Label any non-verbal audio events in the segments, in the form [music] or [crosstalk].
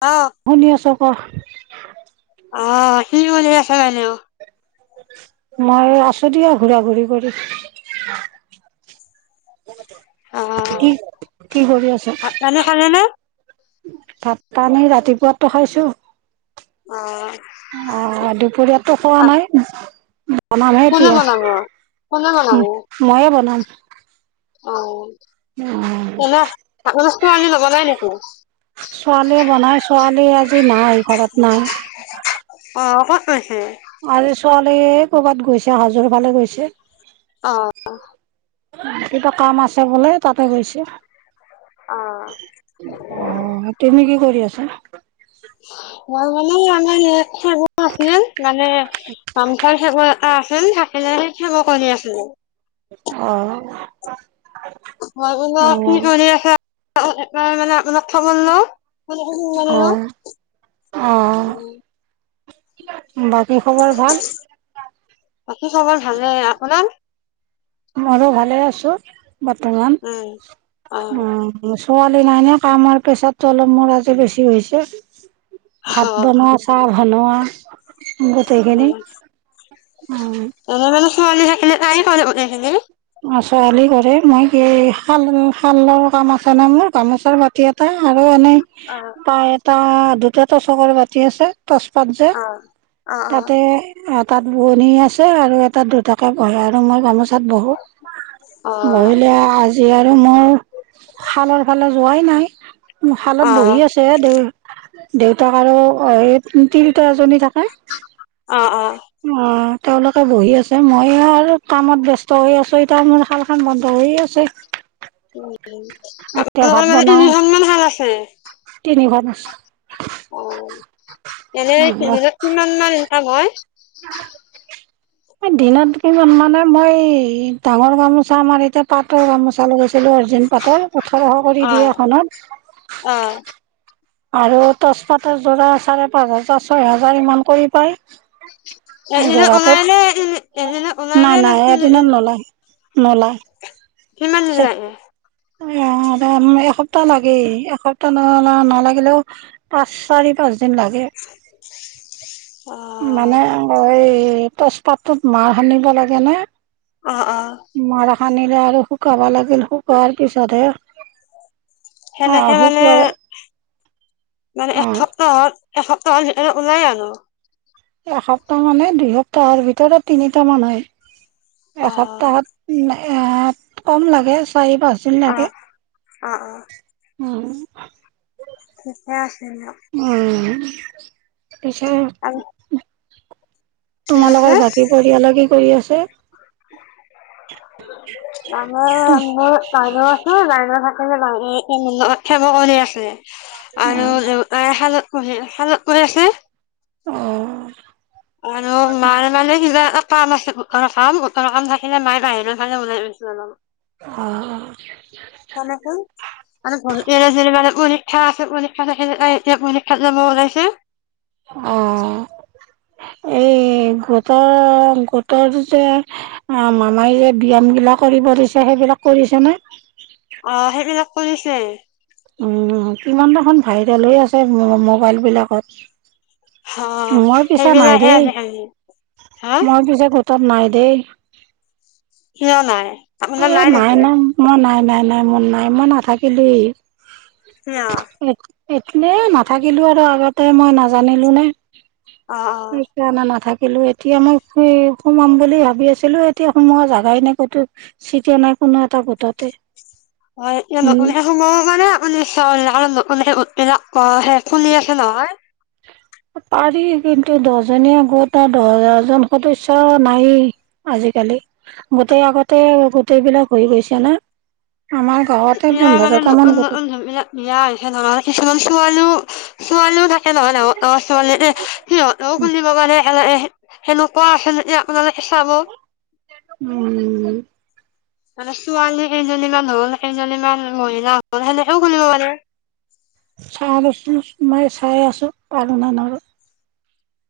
অ', শুনি আছো কওক অ কি কৰি আছে, বাইদেউ? মই আছো দিয়া, ঘূৰা ঘূৰি কৰি। অ', কি - কি কৰি আছে? ভাত পানী খালে নে? ভাত পানি ৰাতিপুৱাতে খাইছো। আহ, দুপৰীয়াতো খোৱা অ', নাই? বনাম হে কোনে এতিয়া, বনাব? কোনে বনাব? ময়ে বনাম। অ, এনে শাক বস্তু কি নবনাই নেকি? ছোৱালীয়ে বনাই, ছোৱালী আজি নাই ঘৰত, নাই। অ', ক'ত গৈছে? আজি ছোৱালী কৰ'বাত গৈছে, হাজোৰ ফালে গৈছে। অ',। কিবা কাম আছে বোলে, তাতে গৈছে। অ', অ', তুমি কি কৰি আছা? কুৱা মানে আমাৰ [unintelligible] আছিলে মানে [unintelligible] সেইকাৰণে সেইবোৰ কৰি আছিলোঁ [unintelligible] অহ। মই মানে কি কৰি আছে [inaudible] সেইকাৰণে মানে আপোনাক খবৰ অ লওঁ অ [inaudible] বাকী খবৰ ভাল? বাকী খৱৰ ভালে, আপোনাৰ? মইয়ো ভালে আছো, বৰ্তমান উম, অ'। ছোৱালী নাই ন, কামৰ পেছাৰ টো অলপ মোৰ আজি বেছি হৈছে। ভাত অ', বনোৱা, চাহ বনোৱা উম। গোটেইখিনি, উম। ঘৰতে থাকিলে তাইয়ে কৰে গোটেইখিনি। ছোৱালী কৰে। মই কি শাল - শালৰ কাম আছে না মোৰ, গামোচাৰ বাতি এটা আৰু অ', এনেই অ পায় এটা দুটাটো চকৰ বাতি আছে তচপাত যে, অ অ তাতে তাত বোৱনি আছে আৰু এটাত দুটাকে বহে আৰু মই গামোচাত বহো। অ বহিলে আজি আৰু মোৰ শালৰ ফালে যোৱাই নাই অ শালত বহি আছে দে দেউতাক আৰু সেই তিৰোতা এজনী থাকে। অ অ অ',। তেওঁলোকে বহি আছে। মই আৰু কামত ব্যস্ত হৈ আছো এতিয়া মোৰ শালখন বন্ধ হৈে আছে। এতিয়া ভাত আপোনালোকৰ মানে বনাও তিনিখনমান শাল আছে? তিনিখন অ', এনে আছে। দিনত কিমান মান ইনকাম হয়? দিনত কিমান মানে, মই ডাঙৰ গামোচা মাৰি থাকাটো এতিয়া পাতৰ গামোচা লগাইছো চলো অৰিজিনিয়েল পাটৰ ওঠৰশ কৰি অ দিয়ে অ এখনত আৰু তচপাটৰ যোৰা চাৰে পাঁচ হাজাৰ ছয় হাজাৰ ইমান কৰি পায়। এদিনত ওলাই যোৰাটোত নে এদিনত ওলাই নাই, নে নে নাই, এদিনত নলয় কিমান দিন লাগে নলয় এসপ্তাহ লাগেই, এসপ্তাহ নলা - নালাগিলেও পাঁচ চাৰি পাঁচ লাগে অ মানে এই অ', তচপাতটোত মাৰ সানিব লাগে নে অ', অ'। মাৰ সানিলে আৰু শুকাবা লাগিল শুকোৱাৰ পিছতহে আহ সেনেকে মানে শুকোৱাৰ মানে অ এসপ্তাহত হ'ল। এসপ্তাহৰ ভিতৰত ওলাই আনো। এসপ্তাহ মানে দুই সপ্তাহৰ ভিতৰত তিনিটা মান হয়। অ এসপ্তাহত এ কম লাগে চাৰি পাঁচদিন অ লাগে। অ', অ'। উম। ঠিকে আছে দিয়ক। উম পিছে আৰু কি কৈছে তোমালোকৰ বাকী পৰিয়ালে কি কৰি আছে। তাৰমানে মোৰ বাইদেউ আছে বাইদেউ থাকিলেও নাই। সেমকণ আছে আৰু দেউতাই সেই শালত কৈ আছে। অ',। আৰু মাৰ মানে কিবা এটা কাম আছে গোটৰ কাম গোটৰ কাম থাকিলে মায়ে বাহিৰৰ ফালে ওলাই যায়। অ অ তাতে কোন তাতে ভণ্টী ছিনি পায় [unintelligible] পৰীক্ষা আছে পৰীক্ষা থাকিলে তাই এতিয়া পৰীক্ষাত যাব ওলাইছে [unintelligible] এই গোটৰ গোটৰো যে মামাই যে ব্যয়াম বিলাক কৰিব দিছে সেইবিলাক কৰিছে নে? অ' সেইবিলাক কৰিছে। অ' কিমান দেখোন ভাইৰেল হৈ আছে মোবাইল বিলাকত। অ' মই পিছে নাই সেইবিলাকহে দেই, আজি কালি মই পিছে গোটত নাই দেই কিয় নাই। আপোনাৰ এ নাই নেকি নাই মই নাই নাই নাই মোৰ নাই মই নাথাকিলোৱে কিয় এতিনে নাথাকিলো আৰু আগতে মই নাজানিলো নে অ অ সেইকাৰণে নাথাকিল নাথাকিলো এতিয়া মই সোমাম বুলি ভাবি আছিলো, এতিয়া সোমোৱা জেগাই নাই ক'তো। চিটে নাই কোনো এটা গোটতে। হয় এ উম নতুন সময় মানে ম সে আৰু ন আকৌ হে খুলি আছে নহয় পাৰি কিন্তু দহজনীয়া গোট আৰু দহজন সদস্য নায়ে আজি আজিকালি গোটেই আগতে গোটেইবিলাক হৈ গৈছে না। আমাৰ গাঁৱতে এতিয়া মানে পোন্ধৰটা মান নতুন গোট নতুন আছে। জোনবিলাক বিয়া হৈছে নহয় কিছুমান ছোৱালীও ছোৱালীও থাকে নহয় ডাঙৰ ডাঙৰ ছোৱালী দে সিহঁতেও খুলিব পাৰে এই সেনেকোৱাপালে চাব উম। মানে ছোৱালী কেইজনীমান হ'ল কেইজনীমান মহিলা হ'ল সেনেকেও খুলিব পাৰে। চায় ৰচোন মই চাই আছোঁ পাৰো না নৰো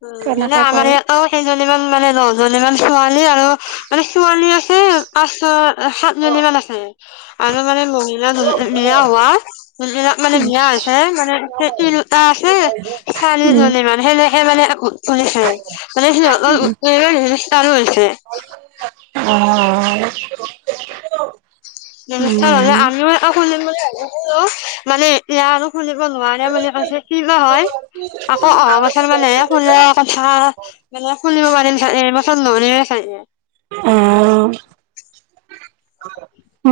উম মানে আমাৰ ইয়াতো সেই সেনেকুৱা মানে দহজনী মান ছোৱালী আৰু মানে ছোৱালী আছে পাঁচ সাতজনী মান আছে আৰু মানে মহিলা বিয়া হোৱা জোনবিলাক মানে বিয়া আছে মানে সেই তিনটা ছে চালী উম হলি মানে হেনে সেই মানে খুলিছে মানে সিহঁতৰ গোট তো ৰেজিষ্টাৰ হৈছে। অ' ৰেজিষ্টাৰ হ'লে উম, আমিও এটা খুলিম বুলি ভাবিছিলো মানে এতিয়া আৰু। খুলিব নোৱাৰে বুলি কৈছে কি বা হয়। আকৌ অহা বছৰ মানেহে খুলা কথা মানে খুলিব পাৰিম চাগে এই বছৰ নোৱাৰিম এ। [unintelligible] অ'।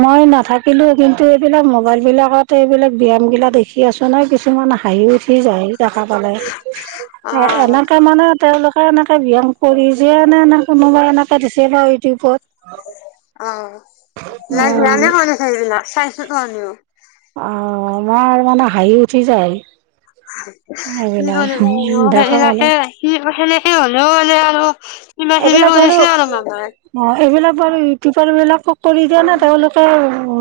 মই নাথাকিলো কিন্তু এইবিলাক মোবাইল বিলাকত এইবিলাক ব্যায়াম গিলা দেখি আছো নহয় কিছু হাঁহি উঠি যায় দেখা পালে অ আ এনেকে মানে তেওঁলোক। এনেকে ব্যায়াম কৰি যিয়ে এনে এনে কোনোবা এনেকে দিছে বা ইউটিউবত। উম [unintelligible] অ' মই মানে হাঁহি উঠি যায়। কি এইবিলাক দেখা কৰিবা পালো আৰু [unintelligible] কিবি এইবিলাক বাৰু কৰিছে আৰু মামাই অ' এইবিলাক বাৰু ইউটোপাৰ বিলাক কৰি দিয়েনে তেওঁলোকে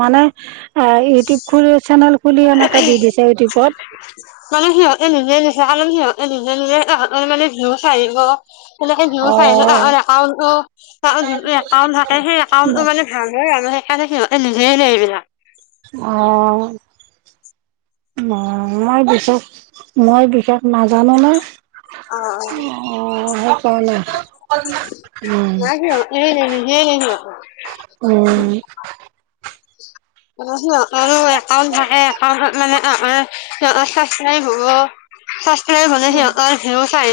মানে। অ' ইউটিউব খুলি চেনেল খুলি এনেকে দি দিছে ইউটিউবত। [inaudible] অ [inaudible] [inaudible] অ'। মই বিশেষ, মই বিশেষ নাজানো না। অ অ অ', সেই কাৰণে উম। লাহ নাই সিহঁতে [unintelligible] উম। [unintelligible] [unintelligible]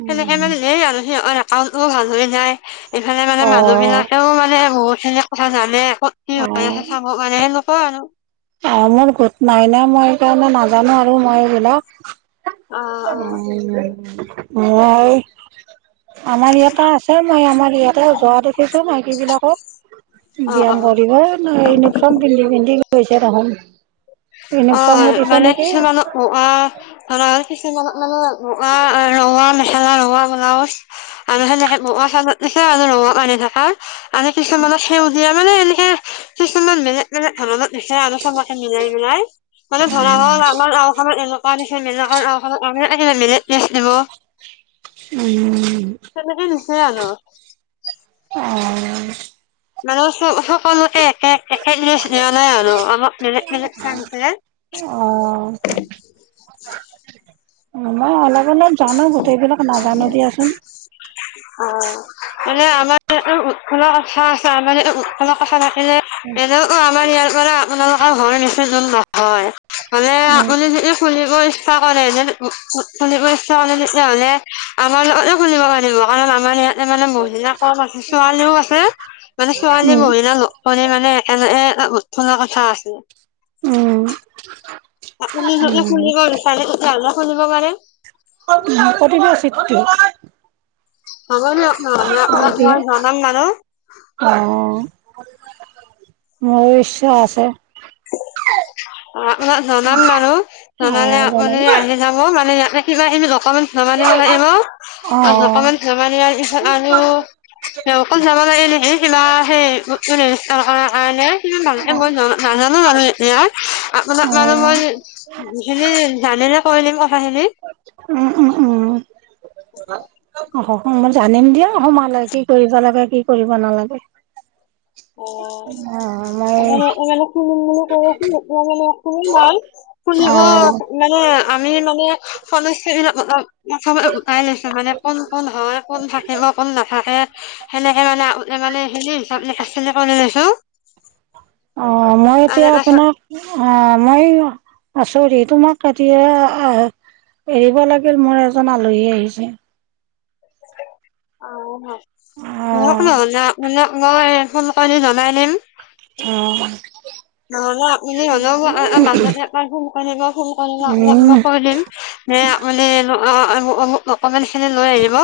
উম কামটো ও ভাল হৈ যায় ইফালে মানে মানুহ অ', বিলাকেও মানে বহুত খিনি কথা জানে। ক'ত কি হৈ আছে অ'। চাব কাৰণে সেনেকুৱা আৰু। অ' মোৰ গোট নাই ন মই সেইকাৰণে নাজানো আৰু মই এইবিলাক। অ', উম মই আমাৰ ইয়াতে আছে। মই আমাৰ ইয়াতে যোৱা দেখিছো মাইকী বিলাকক। অ', অ', ব্যায়াম অ'। কৰিব না ইউনিফৰ্ম পিন্ধি পিন্ধি গৈছে তাহুন অ', মানে কিছুমানক ধৰা কিছুমানক মানে। বগা, ৰঙা মেখেলা, ৰঙা ব্লাউজ আৰু সেনেকে বগা চাদ। সেয়া আৰু ৰঙাপাৰি থকা আৰু কিছুমানত সেউজীয়া। মানে এনেকে কিছুমান বেলেগ, বেলেগ ধনত দিচে আৰু মিলাই, মিলাই। মানে ধৰা হ'ল আমাৰ গাওঁখনত এনেকুৱা নি [inaudible] উম। সেই আৰু। অ'। মানে সকলোকে একে। একে লগে দিয়া নাই আৰু আমাক বেলেগে বেলেগ চাই দিছে। অ', [unintelligible] মই অলপ, অলপ জানো গোটেইবিলাক নাজানো দিয়াচোন। অ', মানে আমাৰ [unintelligible] কথা থাকে যে এনেইছন [unintelligible] আমাৰ ইয়াৰ পৰা আপোনালোকৰ [unintelligible] বৰ বেছি দুৰ নহয় মানে উম, আপুনি যদি খুলিব ইচ্ছা কৰে। খুলিব ইচ্ছা কৰে তেতিয়াহ'লে আমাৰ লগতো খুলিব পাৰিব কাৰণ আমাৰ ইয়াত। মানে মহিলা কম আছে ছোৱালীও আছে। মানে ছোৱালী, উম, মহিলা মানে একেলগে এটা গোট খুলা কথা আছিল। উম আপুনি উম। খুলিব বিচাৰে তেতিহলে খুলিব পাৰে কঠনা চটো [unintelligible] হ'ব দিয়ক অ মই জনাম বাৰু অৱষয় [unintelligible] আছে অ আপোনাক জনাম বাৰু জনালে আহ আপুনি জনাব আহি যাব মানে ইতে কিবা কিনি দকমেন্ট জমা দিব লাগিব। অ' দকমেন্ট জমা দিয়া পিছত আৰু অকণ যাব লাগিলে [unintelligible] কিবা সেই ৰেজিষ্টাৰ কৰা কাৰনে ভালকে জানো মই নাজানো বাৰু এতিয়া আপোনাক অ' মানুহ অ' মই খিনি জানিলে কৰি [unintelligible] উম উম উম অ মই জানিম দিয়া সমালৈ কি কৰিব লাগে কি কৰিব নালাগে অ তে মই মানে ফু ম কৰ মানে ফু ন ফুলিহ অ' মানে [unintelligible] আমি মানে সমস্যাবিলাক অলপ প্ৰথমে উটাই লৈছোঁ মানে কোন কোন হয় কোন থাকিব কোন নাথাকে সেনেকে মানে আগতে মানে [unintelligible] কৰি লৈছোঁ। অ মই এতিয়া আপোনাক অ মই আছ। চৰি তোমাক এতিয়া আহ এৰিব লাগিল মোৰ এজন আলহী আহিছে। অ মোৰ অ' নহ'লে মানে মই ফোন কৰিল জনাই দিম। অ। নহলে আপুনি হলেও মাজতে এবাৰ ফোন কৰিব ফোন কৰিব আপোনাক উম, মই কৈ দিম সে মানে অু নক [unintelligible] দকমেন্তখিনি লৈ আহিব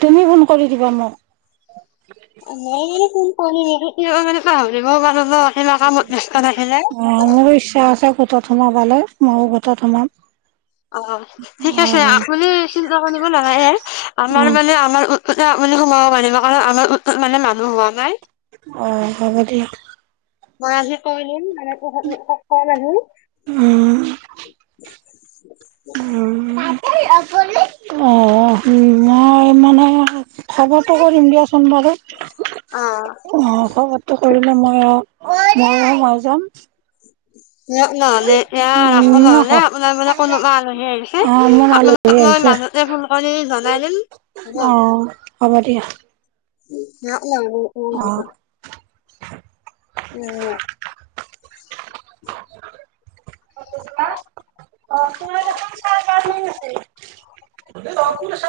তুমি ফোন কৰি দিবা মোক। মোন প নতি মানে [unintelligible] পাহৰিবও পাৰোঁ ৰ অ মোৰো ইচ্ছা আছে গোতত সোমাবালে মইযো গোটত সোমাম অ ঠিক আছে অ' আপুনি চিন্তা কৰিব নালাগে উম। আমাৰ মানে আমাৰ। সোমালে আপুনি সোমাব পাৰিব কাৰণ মানে গোটটোত মানুহ হোৱা নাই। অ হ'ব দিওঁক। মই আহি কৈ দিম মানে। [unintelligible] উম। [inaudible] উম। [inaudible] অ মই মানে খবৰটো কৰিম দিয়াচোন বাৰু। অ খবৰটো কৰিলে মই আৰু। [unintelligible] নহ'লে এতিয়া ৰাখোঁ উম, নহ'লে আপোনাৰ মানে কোনোবা আলহী আহিছে অ', মোৰ আলহী আপোনাক মই। আহিছে [unintelligible] ফোন কৰি জনাই দিম। হ'ব অ হব। দিয়া অ'। [unintelligible] [inaudible] ৰাখিছোঁ অ তোমাৰ চাৰ [unintelligible] আছে। [unintelligible]